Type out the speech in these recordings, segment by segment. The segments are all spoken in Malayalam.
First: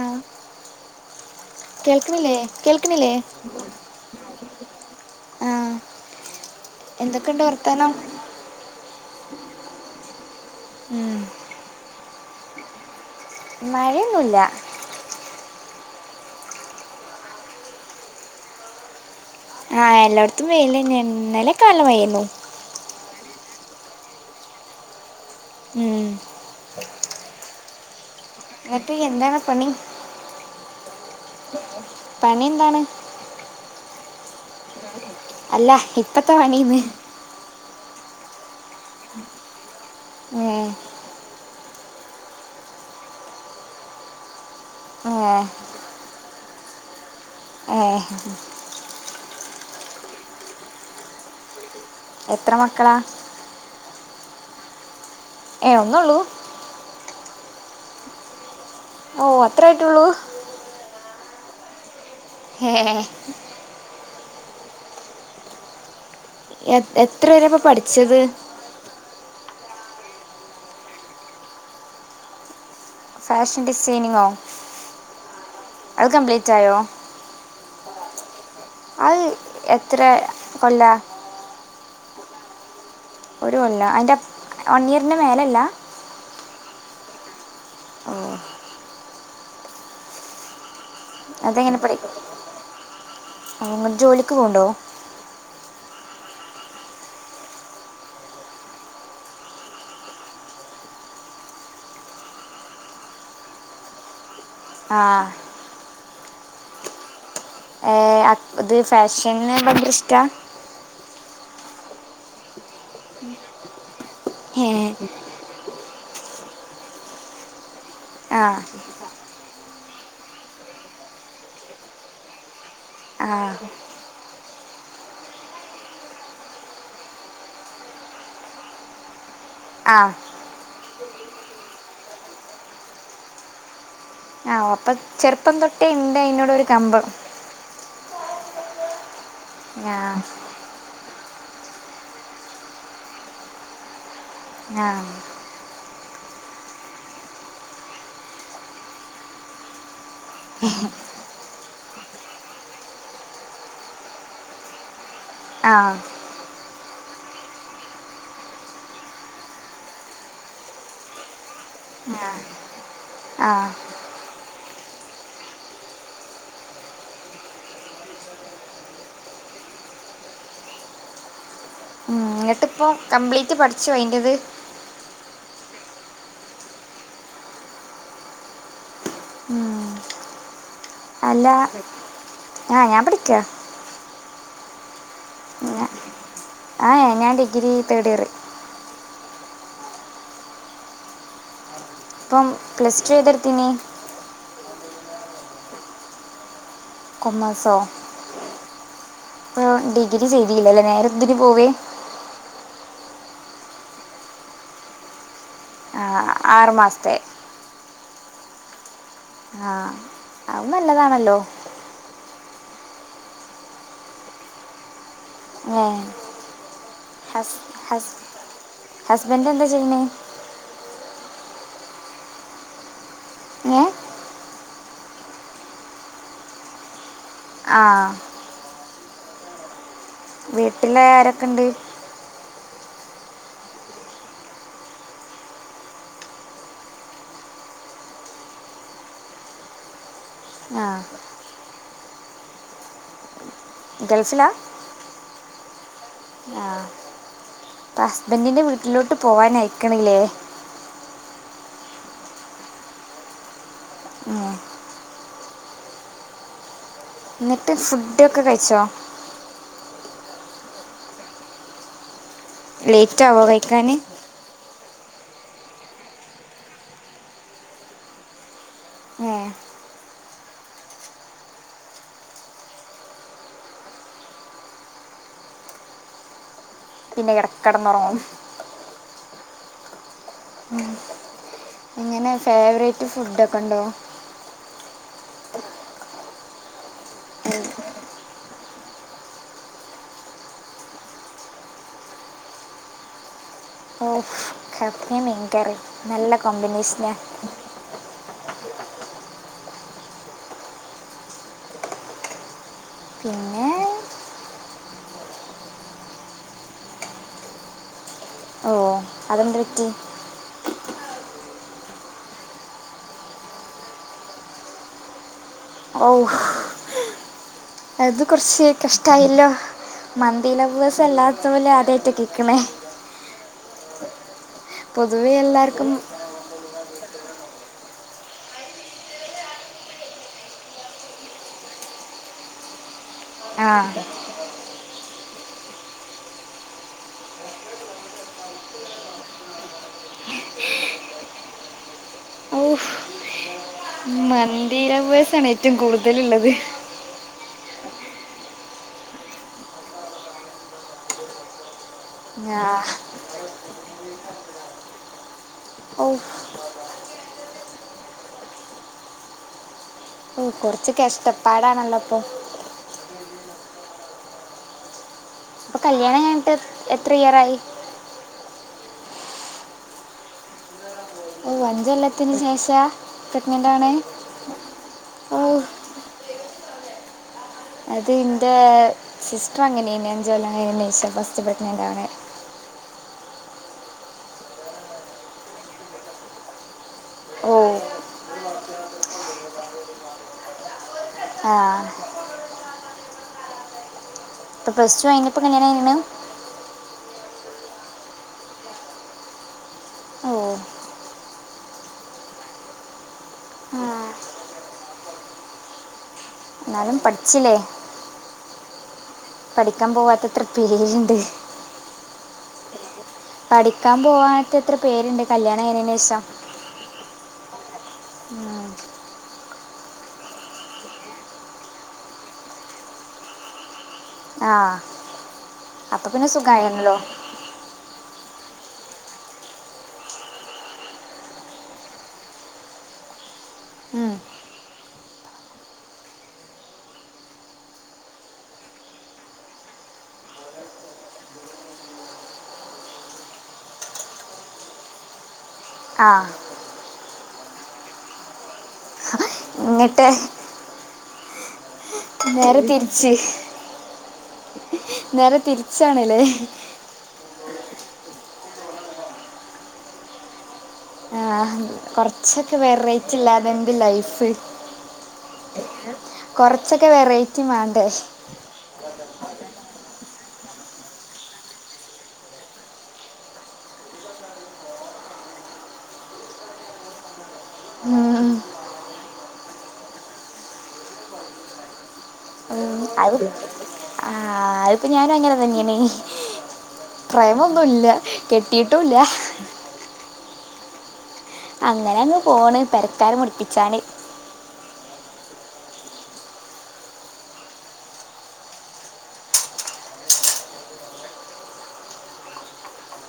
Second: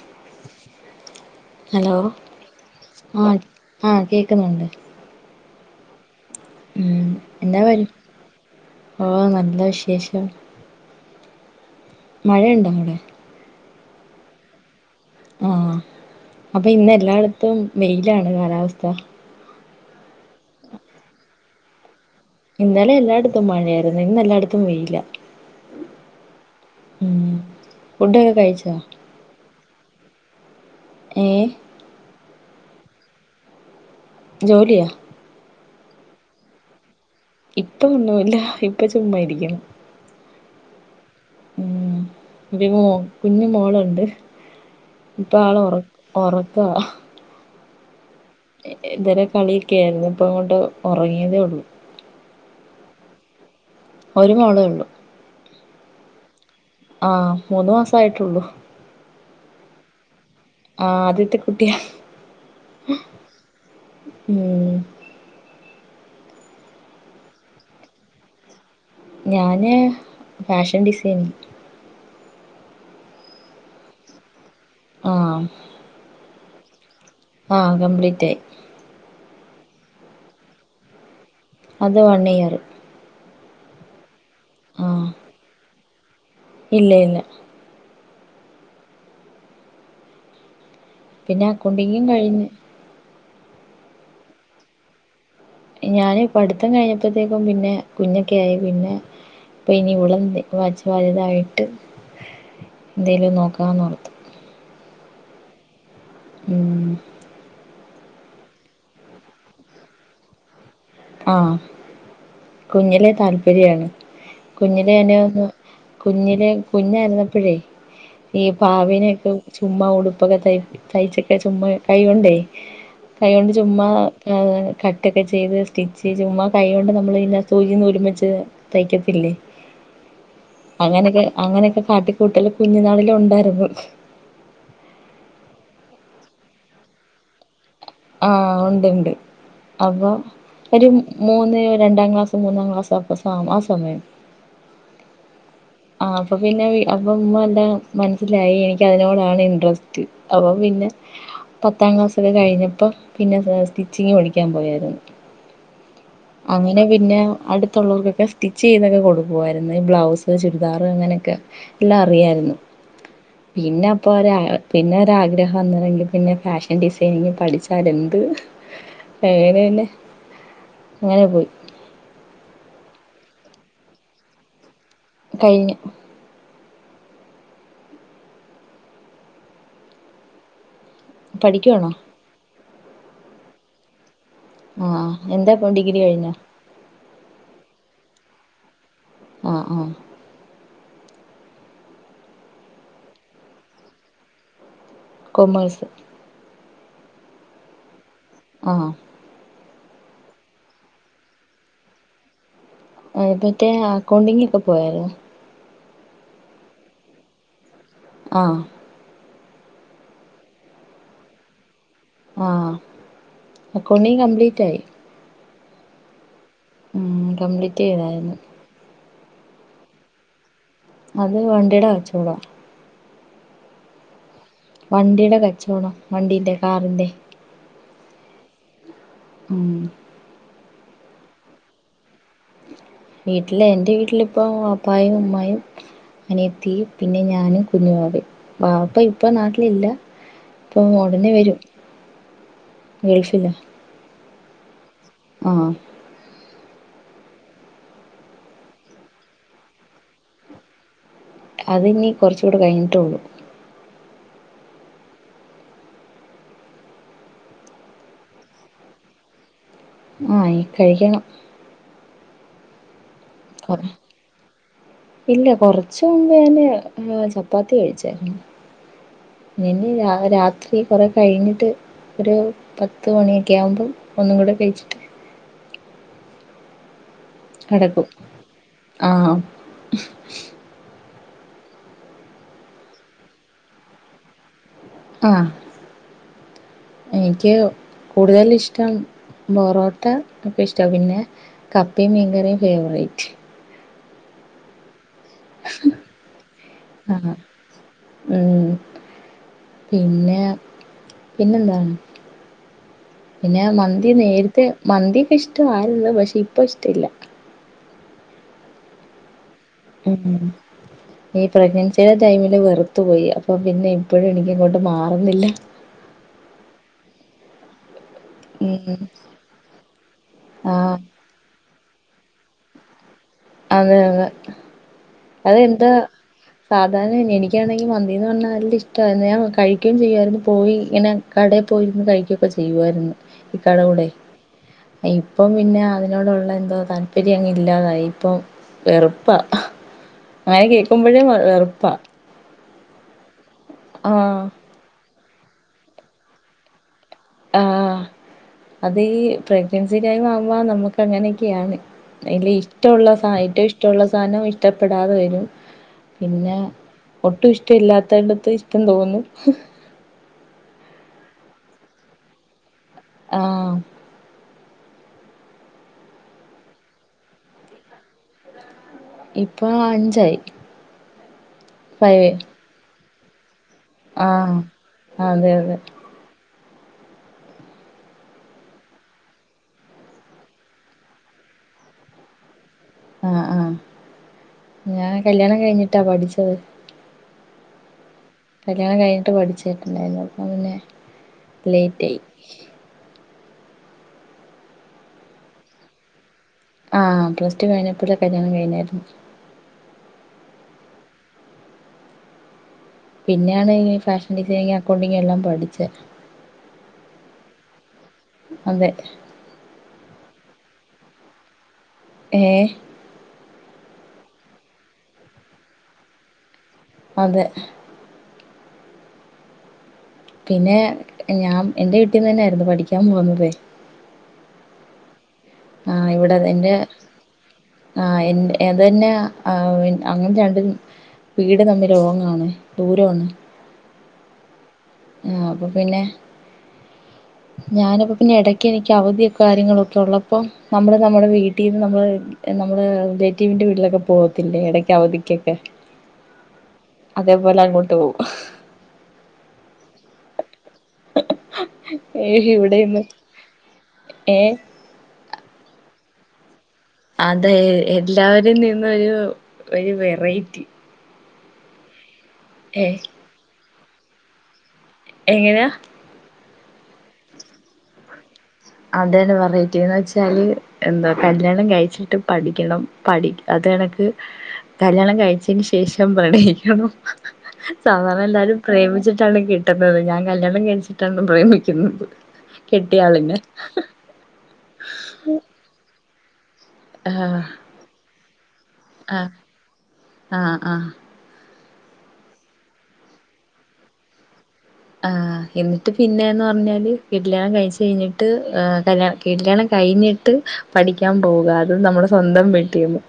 അഹ് ഹലോ കേക്ക്ണില്ലേ കേൾക്ണില്ലേ ആഹ് ആഹ് കേക്കുന്നുണ്ട് ആഹ് ഉം എന്താവാൻ ഓ നല്ല വിശേഷം ഉം മഴണ്ടാ അവ്ടെ മഴെന്നുല്ല ആഹ് അപ്പിന്നെല്ലാടത്തും വെയിലാണ് കാലാവസ്ഥ. ആഹ് എല്ലോട്ത്തും വെയ്‌ലന്നേണ് ഇന്നലൊക്കെ നല്ല മയേന്നു ഇന്നലെല്ലാടത്തും മഴയായിര്ന്ന് ഇന്നെല്ലാടത്തും വെയില. ഉം ഉം ഫുഡ്ഡൊക്കെ കഴിച്ചാ? എന്നിട്ട് എന്താണ് പണി ഏഹ് പണിന്താണ്? ജോലിയാ അല്ല ഇപ്പെത്താ പണീന്ന് ഇപ്പൊ ഒന്നൂല്ല ഇപ്പ ചുമ്മായിരിക്കും ഉം ഉം ബി മോ കുഞ്ഞ് മോളണ്ട് ഏ ഇപ്പാള് ഒറ ഒറക്കാ ഹ് ഹ് എ എതരെ കളിക്യാര്ന്നു ഇപ്പങ്ങോട്ട് ഒറങ്ങിയതേ ഒള്ളൂ എത്ര മക്കളാ ഒര് മോളേള്ളു ഏ ഒന്നൊള്ളൂ ആഹ് മൂന്ന് മാസായിട്ടുള്ളൂ ഓ അത്ര ആയിട്ടേള്ളൂ ആഹ് ആദ്യത്തെ കുട്ടിയാ ഹേ ഉം എഹ് എത്ര വെരെ അപ്പൊ പഠിച്ചത് ഞാന് ഫാഷൻ ഡിസൈൻ ഫാഷൻ ഡിസൈനിങ്ങോ ആഹ് അത് കംപ്ലീറ്റ് ആയോ ആഹ് കംപ്ലീറ്റായി അത് എത്ര കൊല്ല അത് വൺ ഇയറ് ഒരു കൊല്ല അതിൻ്റെ വൺ ആഹ് ഇയറിൻ്റെ മേല ഇല്ല ഇല്ല ഇല്ല ഓ പിന്നെ അതെങ്ങനെ പഠി അക്കൗണ്ടിങ്ങും കഴിഞ്ഞ് ജോലിക്ക് പോക് ണ്ടോ ഞാൻ പഠിത്തം കഴിഞ്ഞപ്പോഴത്തേക്കും പിന്നെ കുഞ്ഞൊക്കെ ആയി പിന്നെ ഇപ്പ ഇനി ഇവള് ഇവിടെ വച്ച്‌ വലുതായിട്ട് എന്തേലും നോക്കാന്ന് പറഞ്ഞു ആഹ് ഉം ഏ, ഇത് ഫാഷന് ഭയങ്കര ഇഷ്ടാ ആഹ് കുഞ്ഞിലെ താല്പര്യാണ് കുഞ്ഞിലെ എന്നെ ഒന്ന് കുഞ്ഞിലെ കുഞ്ഞായിരുന്നപ്പോഴേ ആ ഈ പാവിനൊക്കെ ചുമ്മാ ഉടുപ്പൊക്കെ ത തയ്ച്ച്ക്കെ ചുമ്മാ കൈ കൊണ്ടേ ആ കൈ കൊണ്ട് ചുമ്മാ കട്ടൊക്കെ ചെയ്ത് സ്റ്റിച്ച് ചുമ്മാ കൈകൊണ്ട് നമ്മള് പിന്നെ സൂചിം നൂലും വെച്ച് തയ്ക്കത്തില്ലേ ആഹ് അങ്ങനെയൊക്കെ അങ്ങനെയൊക്കെ കാട്ടിക്കൂട്ടല് കുഞ്ഞുനാളിലെ ഉണ്ടായിരുന്നു ആ അപ്പൊ ചെറുപ്പം തൊട്ടേ ഉണ്ട് അയിനോട് ഒരു കമ്പം ആഹ് ഉണ്ട്ണ്ട് ആ അപ്പൊ ഒരു മൂന്ന് രണ്ടാം ക്ലാസ്സ് മൂന്നാം ക്ലാസ്സ് അപ്പോൾ സ ആ സമയം ആഹ് ആഹ് അപ്പൊ പിന്നെ അപ്പൊ ഉമ്മ എല്ലാം മനസ്സിലായി എനിക്ക് അതിനോടാണ് ഇൻട്രസ്റ്റ് അപ്പൊ പിന്നെ പത്താം ക്ലാസ്സ് ഒക്കെ കഴിഞ്ഞപ്പോൾ പിന്നെ സ്റ്റിച്ചിങ്ങ് പടിക്കാൻ പോയായിരുന്നു ആഹ് അങ്ങനെ പിന്നെ അടുത്തുള്ളവർക്കൊക്കെ സ്റ്റിച്ച് ചെയ്തൊക്കെ കൊടുക്കുമായിരുന്നു ഈ ബ്ലൗസ് ചുരിദാറ് അങ്ങനെയൊക്കെ എല്ലാം അറിയായിരുന്നു ആ പിന്നെ അപ്പോൾ ഒരു പിന്നെ ഒരാഗ്രഹം വന്നിട്ടുണ്ടെങ്കിൽ പിന്നെ ഫാഷൻ ഡിസൈനിങ് പഠിച്ചാലെന്ത് എനെ പിന്നെ അങ്ങനെ പോയി എന്നിട്ട് ഇപ്പോൾ കംപ്ലീറ്റ് പഠിച്ചു അയിൻ്റെത് കഴിഞ്ഞു അല്ല പഠിക്കുവാണോ ആഹ് ഞാൻ പഠിക്ക ആഹ് എന്താ പോ ഡിഗ്രി കഴിഞ്ഞോ ആഹ് ഞാൻ ഡിഗ്രി തേർഡ് ഇയർ ആഹ് ആഹ് അപ്പം പ്ലസ് ടു ഏതിട്ത്തിനി കൊമേസ്. കൊമേസോ? ആഹ് ഡിഗ്രി ചെയ്തീല്ലല്ലോ. നേരെന്തിന് പോവേ? ആ ഇപ്പത്തെ അക്കൗണ്ടിങ്ങെക്കെപ്പോയാരുന്നു. ആ, ആറ് മാസത്തെ. ആഹ് ആഹ്. അത് നല്ലതാണല്ലോ. ആഹ് അക്കൗണ്ടിങ് കംപ്ലീറ്റായി. [unintelligible] ഉം കംപ്ലീറ്റെയ്താരുന്നു. ഹസ്ബന്റെന്താ ചെയ്യണേ? അത് വണ്ടിട കച്ചോടാ. ങേ? വണ്ടിടെ കച്ചോടം. വണ്ടീന്റെ, കാറിന്റെ. ആഹ്, ആഹ്. ഉം വീട്ടിലാരെക്കെണ്ട്? വീട്ടില്, എന്റെ വീട്ടിലിപ്പോ വാപ്പായും ഉമ്മായും. അനിയത്തി, പിന്നെ ഞാനും കുഞ്ഞുവാവെ. വാപ്പ ഇപ്പം നാട്ടിലില്ല. ഇപ്പൊ ആ ഒടനെ വെരും. ഗൾഫിലാ. ഗൾഫിലാ? ആഹ്. ആഹ്. ഇപ്പ ഹസ്ബൻഡിൻ്റെ വീട്ടിലോട്ട് പോവാനായ്ക്കണിലേ? അതിനി കൊറച്ചൂടെ കഴിഞ്ഞിട്ടേഉള്ളൂ. ആഹ്. എന്നിട്ട് ഫുഡൊക്കെ കഴിച്ചോ? ആഹ് ഇ കഴിക്കെണം. ലേറ്റാവോ കുറ- കഴിക്കാന്? ഇല്ല. കൊറച്ച് മുമ്പാന് ഹ് ചെപ്പാത്തി കഴിച്ചാരുന്ന്. ഏ ഇനി രാത്രി കൊറെ കഴിഞ്ഞിട്ട് ഒരു പത്ത് മണിയൊക്കെയാവുമ്പം ഒന്നുങ്കൂടെ കഴിച്ചിട്ട്. പിന്നെ കിട- കെടക്കും ആഹ്. ഉം. ഇങ്ങനെ ഫേവറേറ്റ് ഫുഡൊക്കൊണ്ടോ? ആഹ് എനിക്ക് കൂടുതലിഷ്ടം ബൊറോട്ടക്കെ ഇഷ്ടാ. പിന്നെ കപ്പേം മീങ്കറിം ഫേവറേറ്റ്. ഓ കപ്പേം മീൻക്കറിം നല്ല കോമ്പിനേഷനാ. ആഹ് ഉം പിന്നെ പിന്നെന്താണ്? പിന്നെ മന്തി നേരത്തെ. മന്തിക്കെ ഇഷ്ടവാരുന്നു. പക്ഷെ ഇപ്പ ഇഷ്ടില്ല. ഓ അതെന്ത് വറ്റി? ഉ ഉം ഈ പ്രഗ്നൻസിടെ ടൈമില് വെറുത്തുപ്പോയി. അപ്പം പിന്നെ ഇപ്പഴും എനിക്കങ്ങോട്ട് മാറുന്നില്ല. ഓ അത് കൊറെച്ച് ഉം കഷ്ടായല്ലോ. മന്തി ആഹ് ലവ്വേർസല്ലാത്തോലെ ആദ്യാട്ട കേക്കണേ. അതെ അതെ. പൊതുവെ എല്ലാവർക്കും അതെന്താ? സാധാണ എനിക്കാണെങ്കി മന്തീന്ന് പറഞ്ഞാ നല്ല ഇഷ്ടാരുന്നു. ഞാൻ കഴിക്കേയും ചെയ്യുമാരുന്നു. പോയി ഇങ്ങനെ. കടേ പോയിരുന്ന് കഴിക്കൊക്കെ ചെയ്യുവാരുന്നു. ആ ഇക്കാടെകൂടെ. ഇപ്പം പിന്നെ അതിനോടൊള്ള എന്തോ താല്പര്യം അങ്ങില്ലാതായി ഇപ്പം. വെറുപ്പ ആഹ് ങ്ങനെ കേൾക്കുമ്പോഴേ വെറുപ്പാ ആഹ് മന്തിലൗ‌വെയ്സണ് ഏറ്റവും കൂടുതല്ള്ളത്. ആഹ് അത് ഈ പ്രഗ്നൻസി ടൈം ആവുമ്പോ നമുക്ക് അങ്ങനെയൊക്കെയാണ്. അല്ല ആ ഇഷ്ടള്ള സ ഏറ്റവും ഇഷ്ടള്ള സാനം ഇഷ്ടപ്പെടാതെ വരും. ഓ പിന്നെ ഒട്ടും ഇഷ്ടല്ലാത്തട്ട്ത്ത് ഇഷ്ടം തോന്നും കൊറച്ച് കഷ്ടപ്പാടാണല്ലോ ഇപ്പൊ ആഹ് ഇപ്പൊ കല്യാണം കഞ്ഞിട്ട് എത്ര ഇയറായി. ഇപ്പോ അഞ്ചായി. ഓ അഞ്ചോലത്തിന് ശേഷ പ്രഗ്നൻറ് ആണേ? ആ അതെ തെ. അത് ഇൻ്റെ സിസ്റ്റർ അങ്ങനെയെനി അഞ്ച് കൊല്ലം കഴിഞ്ഞെയ്നിഷ ഫസ്റ്റ് പ്രഗ്നൻറ്റവെന്നെ. ആ ആ ഞാൻ കല്യാണം കഴിഞ്ഞിട്ടാ പഠിച്ചത്. ഓ കല്ല്യാണം കഴിഞ്ഞിട്ട് പഠിച്ചിട്ട്ണ്ടായിരുന്നു അപ്പം പിന്നെ ആ ലേറ്റെയി. പ്പോ പ്ലസ് ടു അഴിഞ്ഞപ്പോൾ കല്യാണയിഞ്ഞാ ആഹ് പ്ലസ് ടു കഴിഞ്ഞപ്പോഴ കല്യാണം കഴിഞ്ഞായിരുന്നു ഓ പിന്നെണ് ആ, ഈ ഫാഷൻ ഡിസൈനിങ്ങ് അക്കൗണ്ടിങ്ങേല്ലാം പഠിച്ചെ. ന്നാലും പഠിച്ചില്ലേ. അതെ പഠിക്കാൻ പോവാത്തത്ര പേരിണ്ട്. ഏ പഠിക്കാൻ പോവത്തെത്ര പേര്ണ്ട് കല്ല്യാണം കഴിഞ്ഞെയ്നെഷം അതെ. ഉം പിന്നെ ഞാം എൻ്റെ വിട്ടിന്ന് തന്നൊയിരുന്നു പഠിക്കാൻ പോവുന്നതെ ആഹ് ആഹ് ഇവിടെ അതന്റെ ആ് എൻ അതേന്നെ അങ്ങനെ രണ്ട് വീട് തമ്മിൽഓങ്ങാണ് ദൂരോണ് ഉം. മ് ആ പ്പൊ പിന്നെ. ഞാനപ്പോ പിന്നെ ഇടക്ക് എനിക്ക് അവധിയൊക്കെ കാര്യങ്ങളോക്കെ ള്ളപ്പോ നമ്മള് നമ്മുടെ വീട്ടിന്ന് നമ്മള് നമ്മള് റിലേറ്റീവിന്റെ വീട്ടിലൊക്കെ പോകത്തില്ലേ എടക്ക് അവധിക്കൊക്കെ ആ അതേപോലെ അങ്ങോട്ട് പോകും ഹ് ന്നിട്ട് ഏ നേരെ ഇവെടെന്ന് തിരിച്ച് ഏ നേരെ തിരിച്ചാണ്ല്ലേ അതെ എല്ലാവരിൽ നിന്നൊരു ഒരു വെറൈറ്റി. ആ കൊറച്ചൊക്കെ ഏഹ് വെറൈറ്റി ഇല്ലാതെന്ത് ലൈഫ് എങ്ങനെ യാ കുറച്ചൊക്കെ വെറൈറ്റി വാണ്ടെ. അതന്നെ വരയ്‌റ്റിന്ന്ച്ചാൽ എന്താ കല്യാണം കഴിച്ചിട്ട് പഠിക്കണം. പഠിക്ക തെനെക്ക് കല്യാണം കഴിചെയ്ന്ന് ശേഷം പ്രണയിക്കണം. സാധാരണ ഉം. എല്ലാരും പ്രേമിച്ചിട്ടാണ് കെട്ട്ന്നത് ഞാൻ കല്യാണം കഴിച്ചിട്ടാണ് പ്രേമിക്ക്ന്നത്. ഉം. അത് കെട്ടിയളിന്ന് ആ അതിപ്പോ ഞാനും അങ്ങനെ തന്നെയ്ണേ ആഹ് പ്രേമൊന്നുല്ല കെട്ടിയിട്ടുല്ല ആഹ് ആഹ് ആഹ് അങ്ങനെ അങ്ങ് പോണ്, പെരക്കാരെ മുടിപ്പിച്ചാൻ. ആഹ് എന്നിട്ട് പിന്നേന്ന് പറഞ്ഞാല് കല്യാണം കഴിച്ചഴിഞ്ഞിട്ട്, കല്യാണം കില്യാണം കഴിഞ്ഞിട്ട്. പഠിക്കാൻ പോകാതെ നമ്മുടെ സ്വന്തം ബെഡ്‌റുമ്.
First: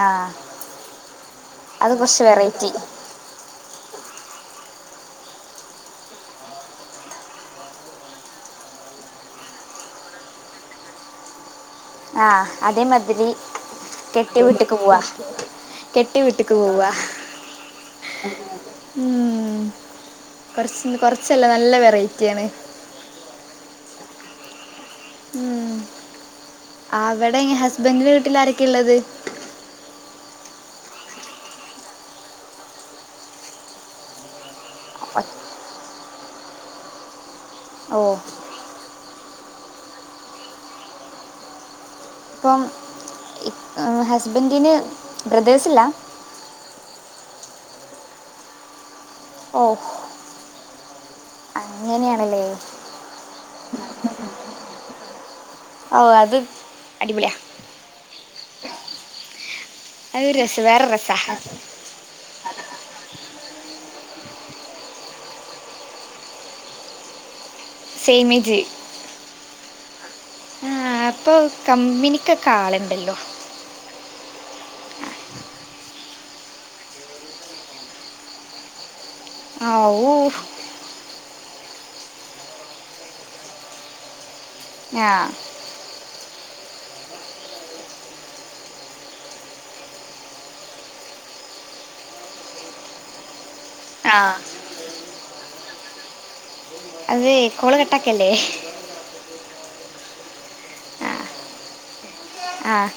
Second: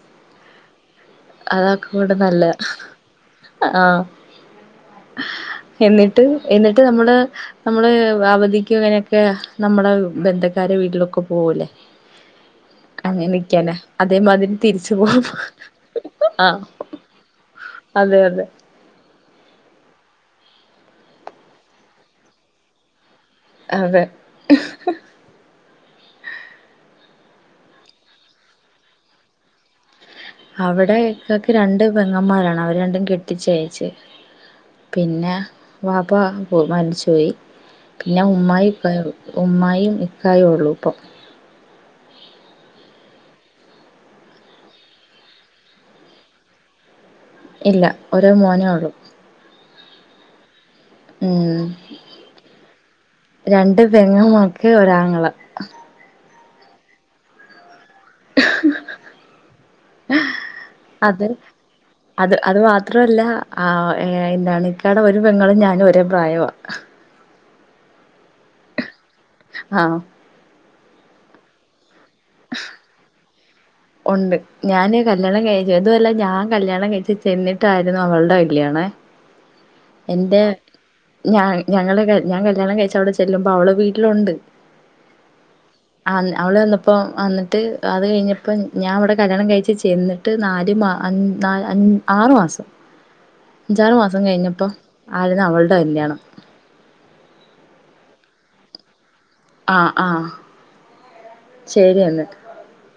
ആഹ്. അതക്ക കൊണ്ട് നല്ല ആഹ് എന്നിട്ട് എന്നിട്ട് നമ്മട് നമ്മള് അവധിക്കും ഇങ്ങനെയൊക്കെ നമ്മുടെ ബന്ധക്കാരെ വീട്ടിലൊക്കെ പോകൂലേ? ആഹ് അതേമാതിരി കെട്ടിയ അതേമാതിരി വീട്ട് ക്ക് തിരിച്ചു പോവാ. പോകും കെട്ടി വിട്ടക്ക് ആഹ് പോവാ. അതെ അതെ ഉ കൊറച്ച് കുറച്ചല്ല നല്ല വെറൈറ്റിയ ആണ്. അതെ. ഉം. ആ അവിടെ ഹസ്ബൻന്റെ വീട്ടില ആരൊക്കെ ഉള്ളത്. അവിടെക്കക്ക രണ്ട് പെങ്ങന്മാരാണ് അവര് രണ്ടും കെട്ടിച്ചയച്. പിന്നെ വവ പോ മരി ച്ചുപയി. ഓ പിന്നെ ഉമ്മായി ഉപ്പായും ഉമ്മായും ഇക്കായ ഉള്ളൂ ഇപ്പം. ഇപ്പം. ഹസ്ബൻഡിന് ബ്രദേഴ്സില്ല. ഇല്ല ഓരോ മോനേള്ളൂ. ഓ ഉം അങ്ങനാണല്ലേ. രണ്ട് പെങ്ങമാക്ക് ഒരാങ്ങളാ. ഓ അത് അടിപൊളിയ. ക് ഉഹ്. അതരു രസം വേറെ രസ. അത് അത് മാത്രല്ല ആ എന്താണ്ക്കാടെ ഒരു പെങ്ങളും ഞാനും ഒരേ പ്രായ. സേമേജ് ആഹ് അപ്പൊ കമ്പനിക്കൊക്കെ ആള്ണ്ടല്ലോ. ഉണ്ട് ഞാൻ കല്യാണം കഴിച്ചു അതുമല്ല ഞാൻ കല്യാണം കഴിു ചെന്നിട്ടായിരുന്നു അവൾടെ കല്യാണ. ആ ഊ എന്റെ ഞ ഞങ്ങള് ഞാൻ കല്യാണം കഴിച്ച അവിടെ ചെല്ലുമ്പ അവള് വീട്ടിലുണ്ട്. ആഹ് ആ അവള് വന്നപ്പോ വന്നിട്ട് അത് കഴിഞ്ഞപ്പോ ഞാൻ അവിടെ കല്യാണം കഴിച്ചു ചെന്ന്. ട്ട് നാല് മ അ അ ആറ് മാസം. അഞ്ചാറു ആ മാസം കഴിഞ്ഞപ്പോ ആര്ന്ന് അവൾടെ കല്യാണം. അത് കോള് കെട്ടാക്കല്ലേ ആഹ് ആഹ് ശരി എന്ന ആഹ്